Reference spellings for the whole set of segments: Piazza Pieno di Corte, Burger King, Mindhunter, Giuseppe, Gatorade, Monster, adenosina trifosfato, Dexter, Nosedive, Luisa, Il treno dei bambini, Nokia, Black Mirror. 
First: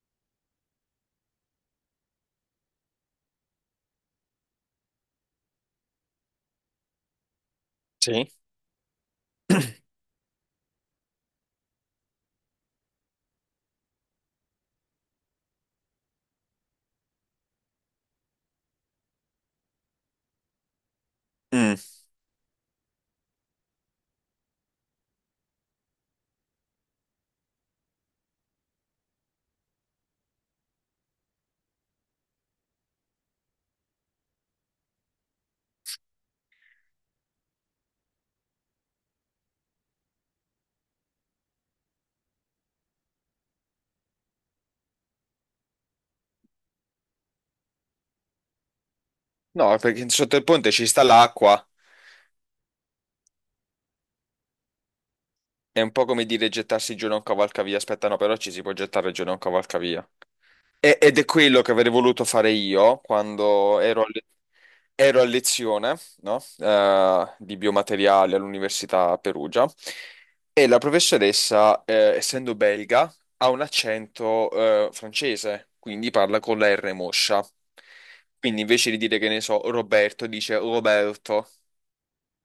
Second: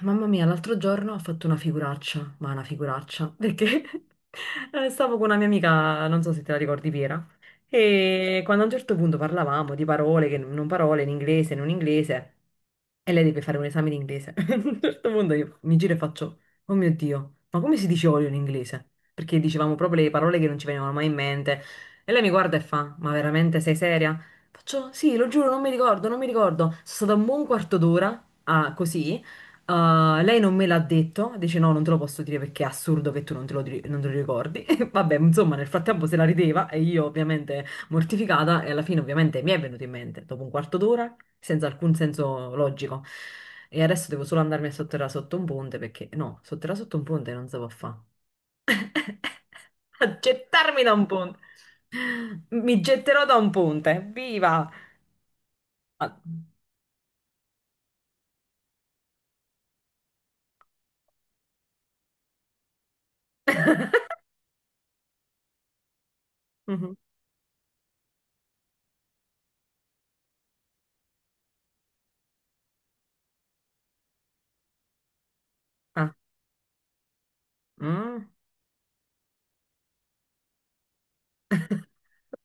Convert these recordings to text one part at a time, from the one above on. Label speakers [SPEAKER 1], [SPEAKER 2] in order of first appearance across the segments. [SPEAKER 1] Mamma mia, l'altro giorno ho fatto una figuraccia, ma una figuraccia, perché stavo con una mia amica, non so se te la ricordi Piera,
[SPEAKER 2] Sì.
[SPEAKER 1] e quando a un certo punto parlavamo di parole, che non parole, in inglese, non inglese, e lei deve fare un esame di inglese. A un certo punto io mi giro e faccio, oh mio Dio, ma come si dice olio in inglese? Perché dicevamo proprio le parole che non ci venivano mai in mente.
[SPEAKER 2] Mm.
[SPEAKER 1] E lei mi guarda e fa, ma veramente sei seria? Faccio, sì, lo giuro, non mi ricordo, non mi ricordo. Sono stata un buon quarto d'ora, così. Ah, lei non me l'ha detto, dice no, non te lo posso dire perché è assurdo che tu non te lo, non te lo ricordi. E vabbè, insomma, nel frattempo se la rideva e io ovviamente mortificata e alla fine ovviamente mi è venuto in mente, dopo un quarto d'ora, senza alcun senso logico. E adesso devo solo andarmi a sotterrare sotto un ponte perché no, sotterrare sotto un ponte non si può fare.
[SPEAKER 2] No, perché
[SPEAKER 1] A
[SPEAKER 2] sotto il ponte
[SPEAKER 1] gettarmi
[SPEAKER 2] ci
[SPEAKER 1] da
[SPEAKER 2] sta
[SPEAKER 1] un ponte.
[SPEAKER 2] l'acqua.
[SPEAKER 1] Mi getterò da un ponte, viva!
[SPEAKER 2] È un po'
[SPEAKER 1] Ah,
[SPEAKER 2] come dire gettarsi giù da un cavalcavia. Aspetta, no, però ci si può gettare giù da un cavalcavia. Ed è quello che avrei voluto fare io quando ero a, ero a lezione, no?
[SPEAKER 1] mhm.
[SPEAKER 2] Di biomateriali all'Università a Perugia. E la professoressa, essendo belga, ha un accento, francese, quindi
[SPEAKER 1] Ah,
[SPEAKER 2] parla con la R moscia.
[SPEAKER 1] mm,
[SPEAKER 2] Quindi invece di dire che ne so, Roberto, dice Roberto.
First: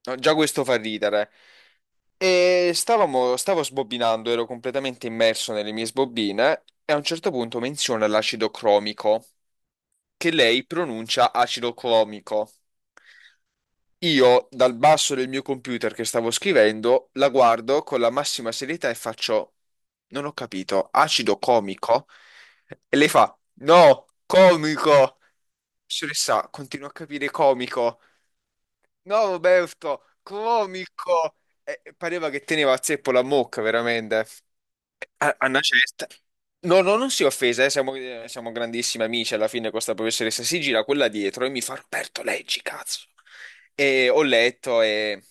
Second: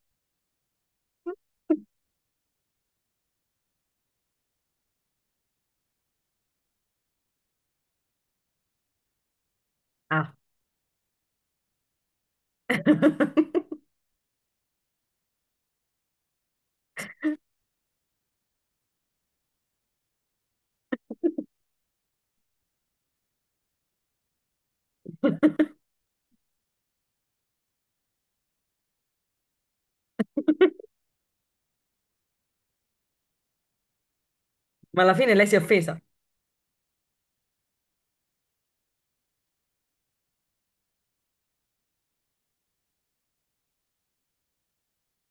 [SPEAKER 2] No, già questo fa ridere. Stavo sbobbinando, ero completamente immerso nelle mie sbobbine e a un certo punto menziona l'acido cromico, che
[SPEAKER 1] ah.
[SPEAKER 2] lei pronuncia acido clomico. Io, dal basso del mio computer che stavo scrivendo, la guardo con la massima serietà e faccio, non ho capito, acido comico? E lei fa, no, comico! Professoressa, continuo a capire comico. No, Roberto, comico! Pareva che teneva a zeppo la mucca, veramente.
[SPEAKER 1] Ma alla fine
[SPEAKER 2] A,
[SPEAKER 1] lei
[SPEAKER 2] a
[SPEAKER 1] si è
[SPEAKER 2] una
[SPEAKER 1] offesa.
[SPEAKER 2] certa. No, no, non si è offesa, siamo, siamo grandissimi amici. Alla fine, questa professoressa si gira quella dietro e mi fa: Roberto, leggi, cazzo. E ho letto e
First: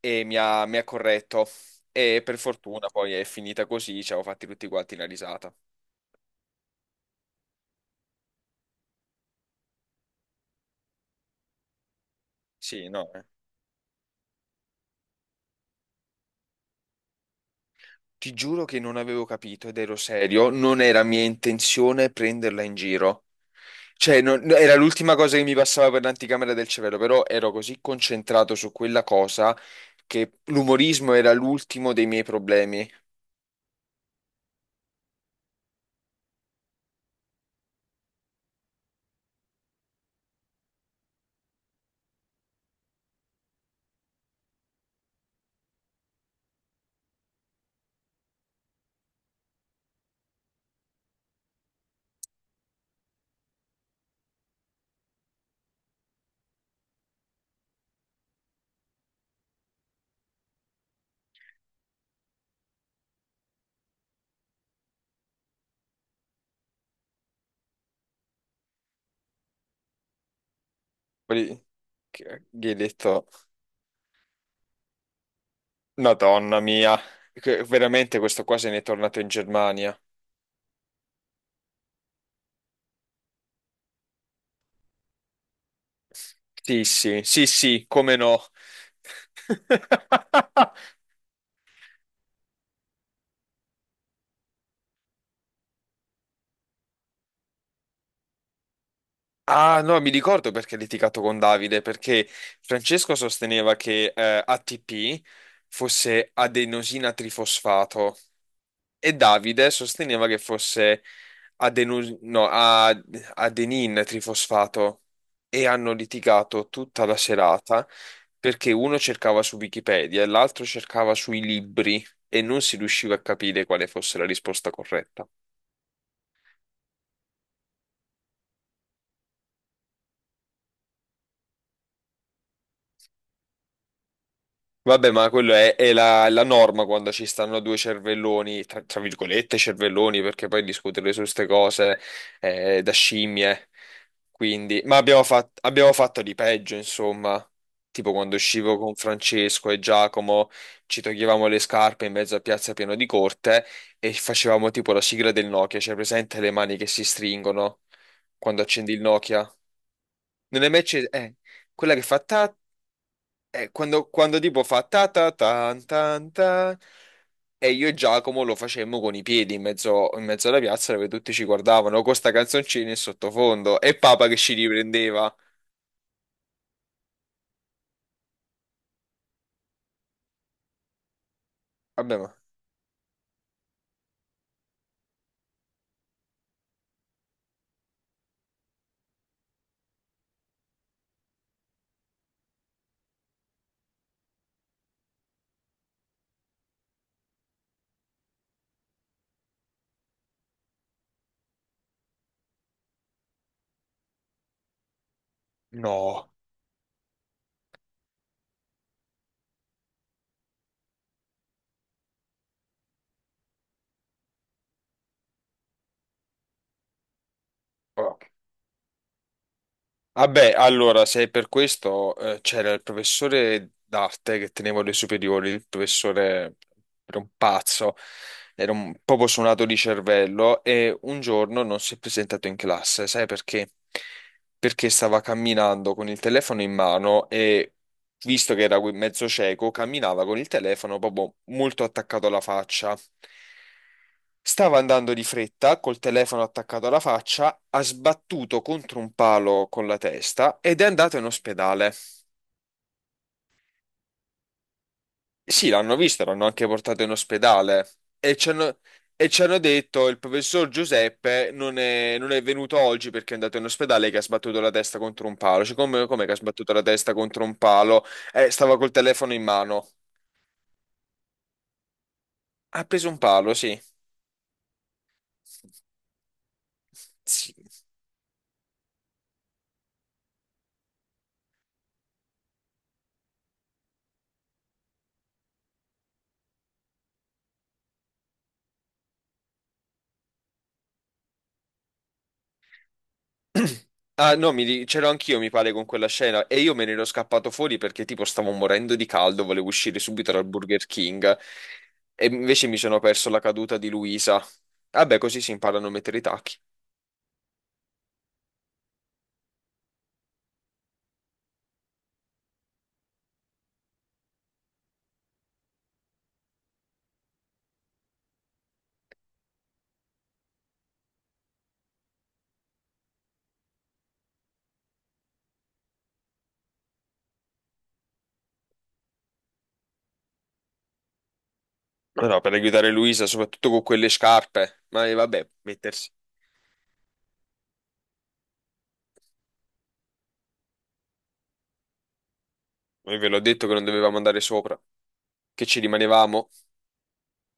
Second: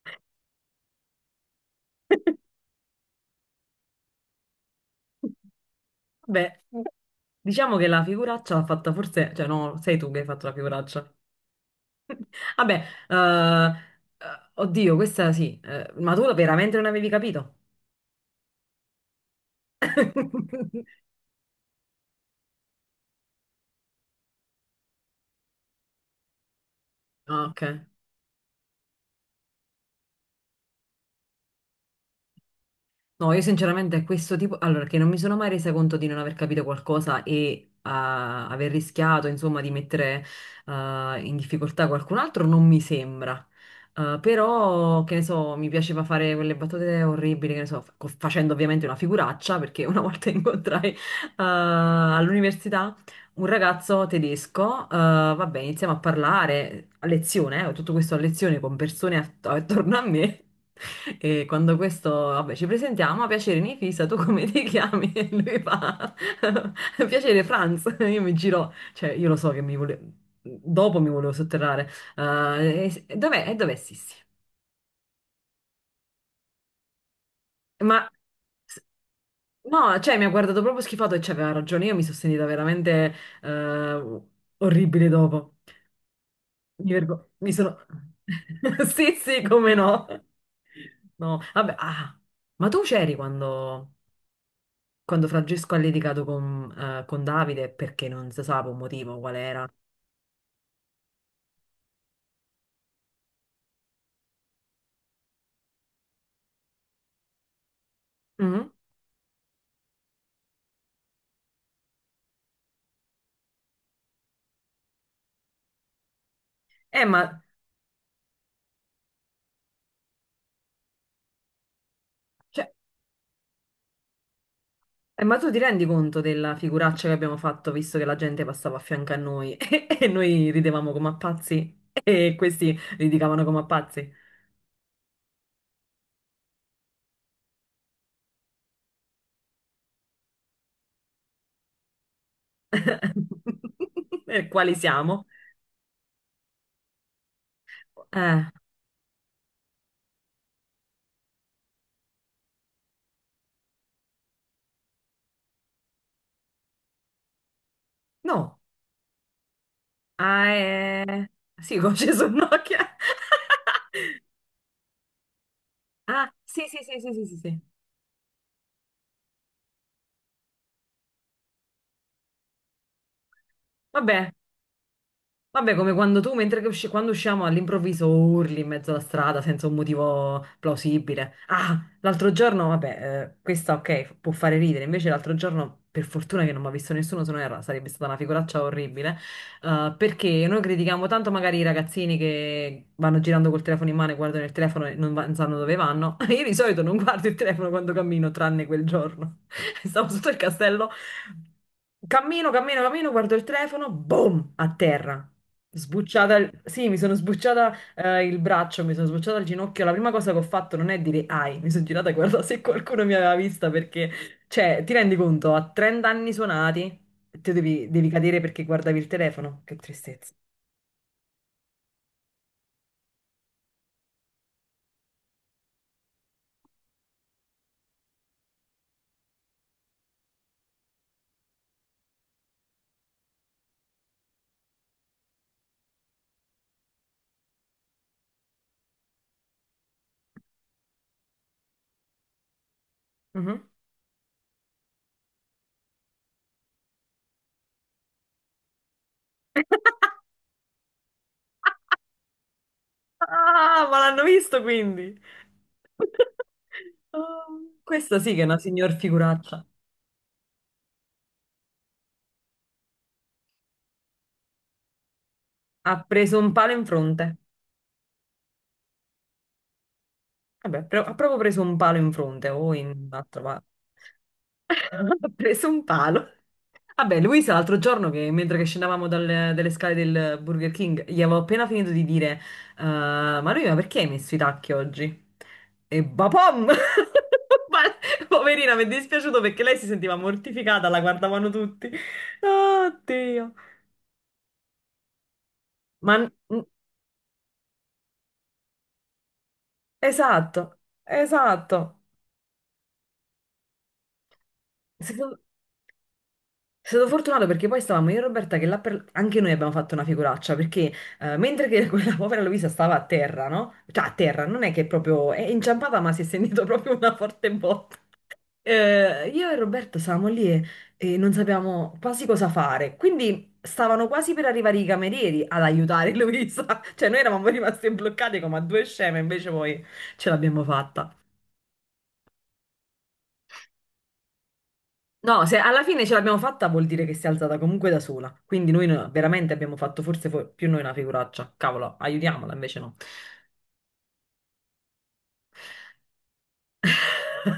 [SPEAKER 2] mi ha corretto. E per fortuna poi è finita così. Ci avevo fatti tutti quanti la risata.
[SPEAKER 1] Beh, diciamo che la figuraccia l'ha fatta forse, cioè no, sei tu che hai fatto la figuraccia. Vabbè,
[SPEAKER 2] Sì, no. Eh.
[SPEAKER 1] eh, oddio, questa sì, ma tu veramente non avevi capito?
[SPEAKER 2] Ti giuro che non avevo capito ed ero serio. Non era mia intenzione prenderla in giro. Cioè, no, era l'ultima cosa che mi passava per l'anticamera del cervello, però
[SPEAKER 1] Ah,
[SPEAKER 2] ero
[SPEAKER 1] ok.
[SPEAKER 2] così concentrato su quella cosa che l'umorismo era l'ultimo dei miei problemi.
[SPEAKER 1] No, io sinceramente questo tipo, allora che non mi sono mai resa conto di non aver capito qualcosa e aver rischiato, insomma, di mettere in difficoltà qualcun altro, non mi sembra. Ah, però, che ne so, mi piaceva fare quelle battute orribili, che ne so, facendo ovviamente una figuraccia, perché una volta incontrai all'università un ragazzo tedesco, vabbè, iniziamo a parlare a lezione, tutto questo a lezione con persone attorno a me. E quando questo, vabbè, ci presentiamo, a piacere Nifisa, tu come ti chiami? E lui fa, piacere Franz. Io mi giro, cioè io lo so che mi volevo, dopo mi volevo
[SPEAKER 2] Poi
[SPEAKER 1] sotterrare.
[SPEAKER 2] gli ho
[SPEAKER 1] Eh, e
[SPEAKER 2] detto,
[SPEAKER 1] dov'è? E dov'è Sissi?
[SPEAKER 2] Madonna mia,
[SPEAKER 1] Ma
[SPEAKER 2] veramente questo qua se
[SPEAKER 1] s-
[SPEAKER 2] n'è tornato in
[SPEAKER 1] no,
[SPEAKER 2] Germania.
[SPEAKER 1] cioè mi ha guardato proprio schifato e c'aveva ragione, io mi sono sentita veramente eh, orribile dopo.
[SPEAKER 2] Sì, sì, sì,
[SPEAKER 1] Mi sono...
[SPEAKER 2] sì, come no.
[SPEAKER 1] Sì, sì, come no. No, vabbè, ma tu c'eri quando, quando Francesco ha litigato con Davide perché non si sa per un motivo qual era.
[SPEAKER 2] Ah, no, mi ricordo perché ha litigato con Davide, perché Francesco sosteneva che ATP fosse adenosina trifosfato.
[SPEAKER 1] Mhm.
[SPEAKER 2] E Davide sosteneva che fosse adenu- no, a- adenin trifosfato e hanno litigato tutta
[SPEAKER 1] Eh,
[SPEAKER 2] la
[SPEAKER 1] ma,
[SPEAKER 2] serata perché uno cercava su Wikipedia e l'altro cercava sui libri e non
[SPEAKER 1] cioè,
[SPEAKER 2] si riusciva a capire quale fosse la risposta corretta.
[SPEAKER 1] ma tu ti rendi conto della figuraccia che abbiamo fatto visto che la gente passava a fianco a noi e noi ridevamo come a pazzi e questi litigavano come a pazzi?
[SPEAKER 2] Vabbè, ma quello è la norma quando ci stanno due cervelloni, tra virgolette cervelloni, perché poi discutere su queste cose è da scimmie.
[SPEAKER 1] Per quali
[SPEAKER 2] Quindi, ma
[SPEAKER 1] siamo?
[SPEAKER 2] abbiamo fatto di peggio, insomma. Tipo quando
[SPEAKER 1] Eh,
[SPEAKER 2] uscivo con Francesco e Giacomo, ci toglievamo le scarpe in mezzo a Piazza Pieno di Corte e facevamo tipo la sigla del Nokia, cioè presente le mani che si stringono
[SPEAKER 1] no.
[SPEAKER 2] quando accendi il Nokia?
[SPEAKER 1] Ah,
[SPEAKER 2] Non è mai acceso?
[SPEAKER 1] è... Sì, con
[SPEAKER 2] Quella che fa
[SPEAKER 1] Gesù
[SPEAKER 2] ta
[SPEAKER 1] Nokia.
[SPEAKER 2] quando tipo fa ta ta tan
[SPEAKER 1] Ah,
[SPEAKER 2] tan
[SPEAKER 1] sì,
[SPEAKER 2] ta,
[SPEAKER 1] sì, sì, sì, sì, sì, sì.
[SPEAKER 2] e io e Giacomo lo facemmo con i piedi in mezzo alla piazza dove tutti ci guardavano con sta canzoncina in sottofondo e Papa
[SPEAKER 1] Vabbè,
[SPEAKER 2] che ci riprendeva.
[SPEAKER 1] vabbè, come quando tu, mentre che quando usciamo all'improvviso urli in mezzo alla strada senza un motivo plausibile. Ah,
[SPEAKER 2] Vabbè,
[SPEAKER 1] l'altro
[SPEAKER 2] ma
[SPEAKER 1] giorno, vabbè, questa ok, può fare ridere, invece l'altro giorno, per fortuna che non mi ha visto nessuno, se no sarebbe stata una figuraccia orribile, perché noi critichiamo tanto magari i ragazzini che vanno girando col telefono in mano e guardano il telefono e non, non sanno dove vanno. Io di solito non guardo il telefono quando cammino, tranne quel giorno. Stavo sotto il castello. Cammino, cammino, cammino, guardo il telefono, boom, a terra.
[SPEAKER 2] no.
[SPEAKER 1] Sbucciata, sì, mi sono sbucciata il braccio, mi sono sbucciata il ginocchio. La prima cosa che ho fatto non è dire ai, mi sono girata e guardata se qualcuno mi aveva vista perché, cioè, ti rendi conto, a 30 anni suonati, te devi, devi cadere perché guardavi il telefono. Che tristezza.
[SPEAKER 2] Vabbè, allora, se è per questo, c'era il professore d'arte che tenevo le superiori, il professore era un pazzo, era un proprio suonato di cervello e un giorno non si è presentato in classe, sai perché? Perché stava camminando con il telefono in mano e, visto che era mezzo cieco, camminava con il telefono proprio molto attaccato alla faccia.
[SPEAKER 1] Mhm.
[SPEAKER 2] Stava andando di fretta, col telefono attaccato alla faccia, ha sbattuto contro un palo con la testa ed è andato in ospedale.
[SPEAKER 1] Ah, ma l'hanno visto quindi.
[SPEAKER 2] Sì, l'hanno visto, l'hanno anche portato in
[SPEAKER 1] Oh,
[SPEAKER 2] ospedale
[SPEAKER 1] questa sì
[SPEAKER 2] e
[SPEAKER 1] che è
[SPEAKER 2] ci
[SPEAKER 1] una
[SPEAKER 2] hanno,
[SPEAKER 1] signor
[SPEAKER 2] e ci hanno
[SPEAKER 1] figuraccia.
[SPEAKER 2] detto il professor Giuseppe non è venuto oggi perché è andato in ospedale che ha sbattuto la testa contro un palo. Cioè,
[SPEAKER 1] Ha
[SPEAKER 2] come, come che ha
[SPEAKER 1] preso un
[SPEAKER 2] sbattuto
[SPEAKER 1] palo
[SPEAKER 2] la
[SPEAKER 1] in
[SPEAKER 2] testa
[SPEAKER 1] fronte.
[SPEAKER 2] contro un palo? Stava col telefono in mano.
[SPEAKER 1] Vabbè, ha proprio preso un palo in fronte o
[SPEAKER 2] Ha
[SPEAKER 1] in un
[SPEAKER 2] preso un
[SPEAKER 1] altro,
[SPEAKER 2] palo,
[SPEAKER 1] ma
[SPEAKER 2] sì.
[SPEAKER 1] ha preso un palo. Vabbè, Luisa,
[SPEAKER 2] Sì.
[SPEAKER 1] l'altro giorno, che, mentre che scendevamo dalle, dalle scale del Burger King, gli avevo appena finito di dire, ma lui, ma perché hai messo i tacchi oggi? E bapom! Ma... Poverina, mi è dispiaciuto perché lei si sentiva mortificata, la guardavano tutti. Oddio.
[SPEAKER 2] Ah, no, c'ero anch'io, mi pare, con quella
[SPEAKER 1] Ma...
[SPEAKER 2] scena e io me ne ero scappato fuori perché tipo stavo morendo di caldo, volevo uscire subito dal
[SPEAKER 1] Esatto,
[SPEAKER 2] Burger King
[SPEAKER 1] esatto.
[SPEAKER 2] e invece mi sono perso la caduta di Luisa. Vabbè, così si imparano a mettere i tacchi.
[SPEAKER 1] È stato fortunato perché poi stavamo io e Roberta che là per... anche noi abbiamo fatto una figuraccia perché mentre che quella povera Luisa stava a terra, no? Cioè a terra, non è che proprio è inciampata ma si è sentito proprio una forte botta. Io e Roberto stavamo lì e non sapevamo quasi cosa fare, quindi stavano quasi per arrivare i camerieri ad aiutare Luisa, cioè noi eravamo rimasti bloccati come a due sceme, invece poi ce l'abbiamo fatta.
[SPEAKER 2] Ma no, per aiutare Luisa, soprattutto con quelle scarpe. Ma
[SPEAKER 1] No,
[SPEAKER 2] vabbè,
[SPEAKER 1] se alla fine
[SPEAKER 2] mettersi.
[SPEAKER 1] ce l'abbiamo fatta vuol dire che si è alzata comunque da sola. Quindi noi veramente abbiamo fatto forse più noi una figuraccia. Cavolo, aiutiamola, invece no.
[SPEAKER 2] Io ve l'ho detto che non dovevamo andare sopra, che ci rimanevamo.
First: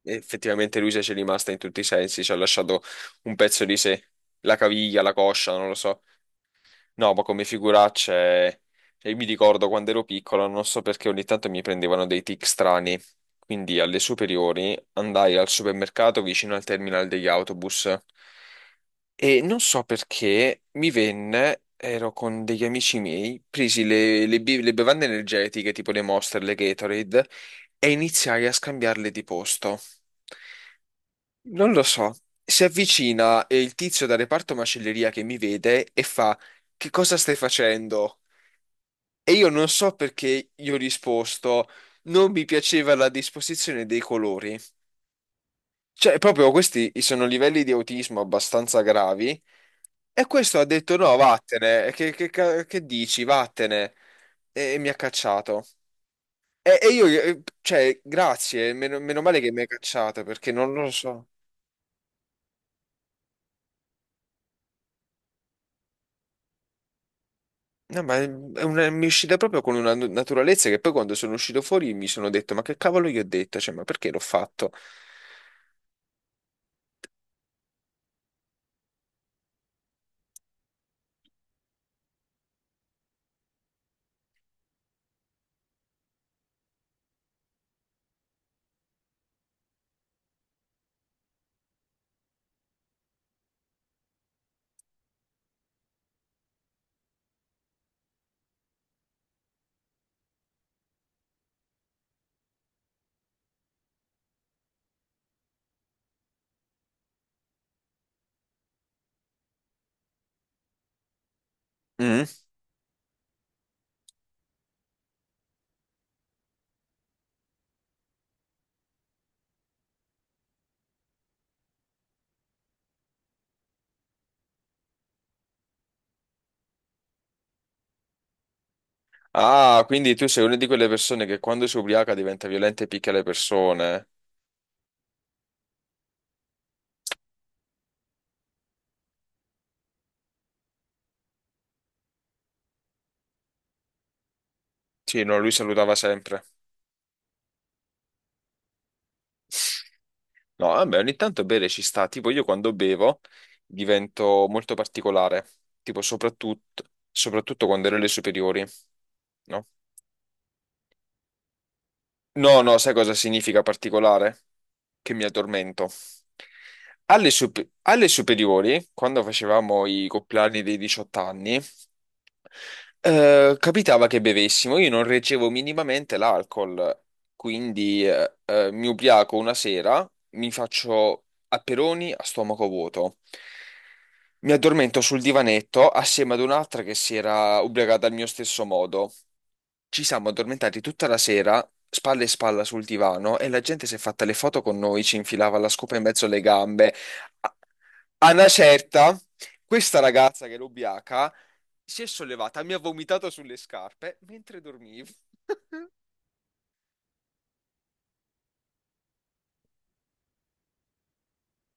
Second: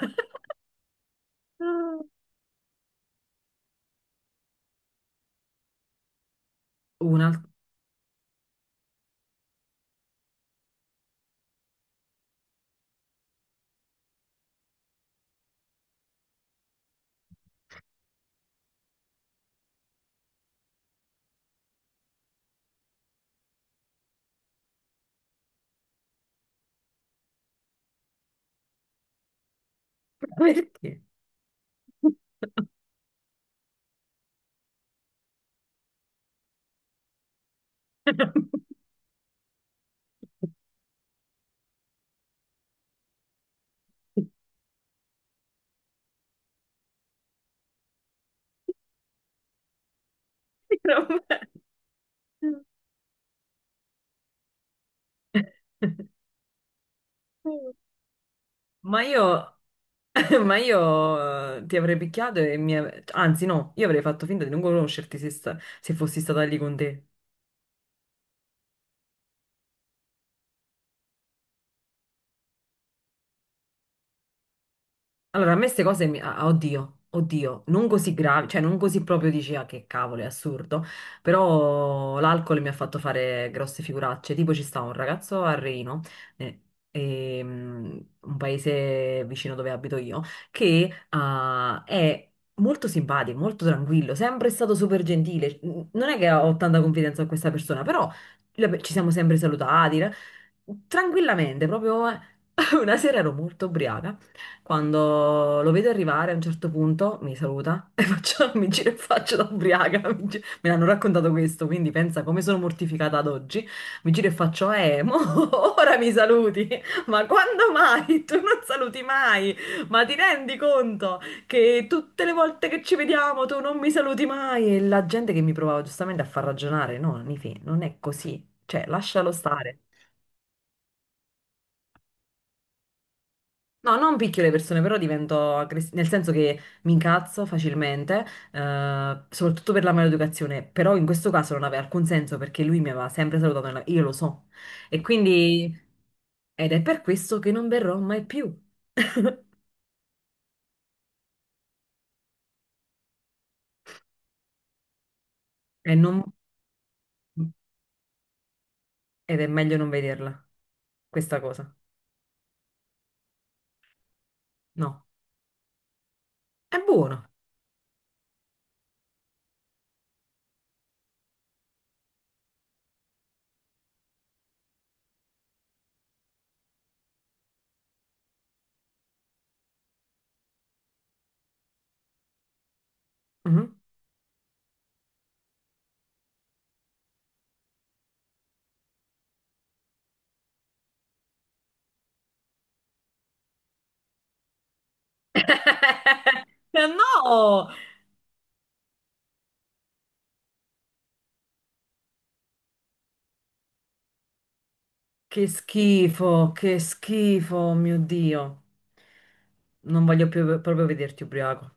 [SPEAKER 2] E effettivamente Luisa ci è rimasta in tutti i
[SPEAKER 1] Ah.
[SPEAKER 2] sensi, ci ha lasciato un pezzo di sé, la caviglia, la coscia, non lo so. No, ma
[SPEAKER 1] Una...
[SPEAKER 2] come figuracce, cioè, io mi ricordo quando ero piccolo, non so perché ogni tanto mi prendevano dei tic strani. Quindi alle superiori andai al supermercato vicino al terminal degli autobus e non so perché mi venne, ero con degli amici miei, presi le bevande energetiche tipo le Monster, le Gatorade e iniziai a scambiarle di posto.
[SPEAKER 1] Perché?
[SPEAKER 2] Non lo so. Si avvicina il tizio dal reparto macelleria che mi vede e fa: Che cosa stai facendo? E io non so perché io ho risposto: Non mi piaceva la disposizione dei colori. Cioè, proprio questi sono livelli di autismo abbastanza gravi. E questo ha detto: No,
[SPEAKER 1] Vabbè.
[SPEAKER 2] vattene, che dici? Vattene. E mi ha cacciato. E io cioè, grazie,
[SPEAKER 1] Ma
[SPEAKER 2] meno male
[SPEAKER 1] io...
[SPEAKER 2] che mi hai cacciato perché
[SPEAKER 1] Ma
[SPEAKER 2] non lo so.
[SPEAKER 1] io ti avrei picchiato e mi... Anzi, no, io avrei fatto finta di non conoscerti se, se fossi stata lì con te.
[SPEAKER 2] No, ma mi è uscita proprio con una naturalezza che poi quando sono uscito fuori mi sono detto, ma che cavolo gli ho detto? Cioè, ma perché l'ho fatto?
[SPEAKER 1] Allora, a me queste cose, mi... ah, oddio, oddio, non così gravi, cioè non così proprio dici, ah che cavolo, è assurdo, però l'alcol mi ha fatto fare grosse figuracce, tipo ci sta un ragazzo a Reino, eh, un paese vicino dove abito io, che è molto simpatico, molto tranquillo, sempre stato super gentile, non è che ho tanta confidenza con questa persona, però ci siamo sempre salutati, tranquillamente, proprio.... Una sera ero molto ubriaca quando lo vedo arrivare a un certo punto mi saluta e faccio, mi giro e faccio da ubriaca. Mi, me l'hanno raccontato questo, quindi pensa
[SPEAKER 2] Mm.
[SPEAKER 1] come sono mortificata ad oggi. Mi giro e faccio, mo, ora mi saluti. Ma quando mai? Tu non saluti mai. Ma ti rendi conto che tutte le volte che ci vediamo tu non mi saluti mai? E la gente che mi provava giustamente a far ragionare, no, Nifi, non è così. Cioè, lascialo stare.
[SPEAKER 2] Ah, quindi tu sei una di quelle persone che quando si ubriaca diventa violenta e picchia le
[SPEAKER 1] No,
[SPEAKER 2] persone.
[SPEAKER 1] non picchio le persone, però divento aggressiva, nel senso che mi incazzo facilmente, soprattutto per la maleducazione, però in questo caso non aveva alcun senso perché lui mi aveva sempre salutato, io lo so. E
[SPEAKER 2] Sì, no, lui
[SPEAKER 1] quindi,
[SPEAKER 2] salutava sempre.
[SPEAKER 1] ed è per questo che non verrò mai più.
[SPEAKER 2] No, vabbè, ogni tanto bere ci sta. Tipo, io quando bevo divento molto particolare.
[SPEAKER 1] E
[SPEAKER 2] Tipo,
[SPEAKER 1] non...
[SPEAKER 2] soprattutto quando ero alle superiori.
[SPEAKER 1] Ed è
[SPEAKER 2] No?
[SPEAKER 1] meglio non vederla, questa cosa.
[SPEAKER 2] No, no, sai cosa significa particolare?
[SPEAKER 1] No,
[SPEAKER 2] Che mi addormento.
[SPEAKER 1] è buono.
[SPEAKER 2] Alle superiori, quando facevamo i compleanni dei 18 anni, capitava che bevessimo. Io non reggevo minimamente l'alcol, quindi mi ubriaco una sera, mi faccio aperoni a stomaco vuoto.
[SPEAKER 1] Mhm.
[SPEAKER 2] Mi addormento sul divanetto assieme ad un'altra che si era ubriacata al mio stesso modo. Ci siamo addormentati tutta la sera, spalle e spalla sul divano, e la gente si è fatta le foto con noi, ci infilava la scopa in mezzo alle gambe,
[SPEAKER 1] No!
[SPEAKER 2] a una certa, questa ragazza che era ubriaca si è sollevata, mi ha vomitato sulle scarpe mentre dormivo.
[SPEAKER 1] Che schifo, mio Dio. Non voglio più proprio vederti ubriaco.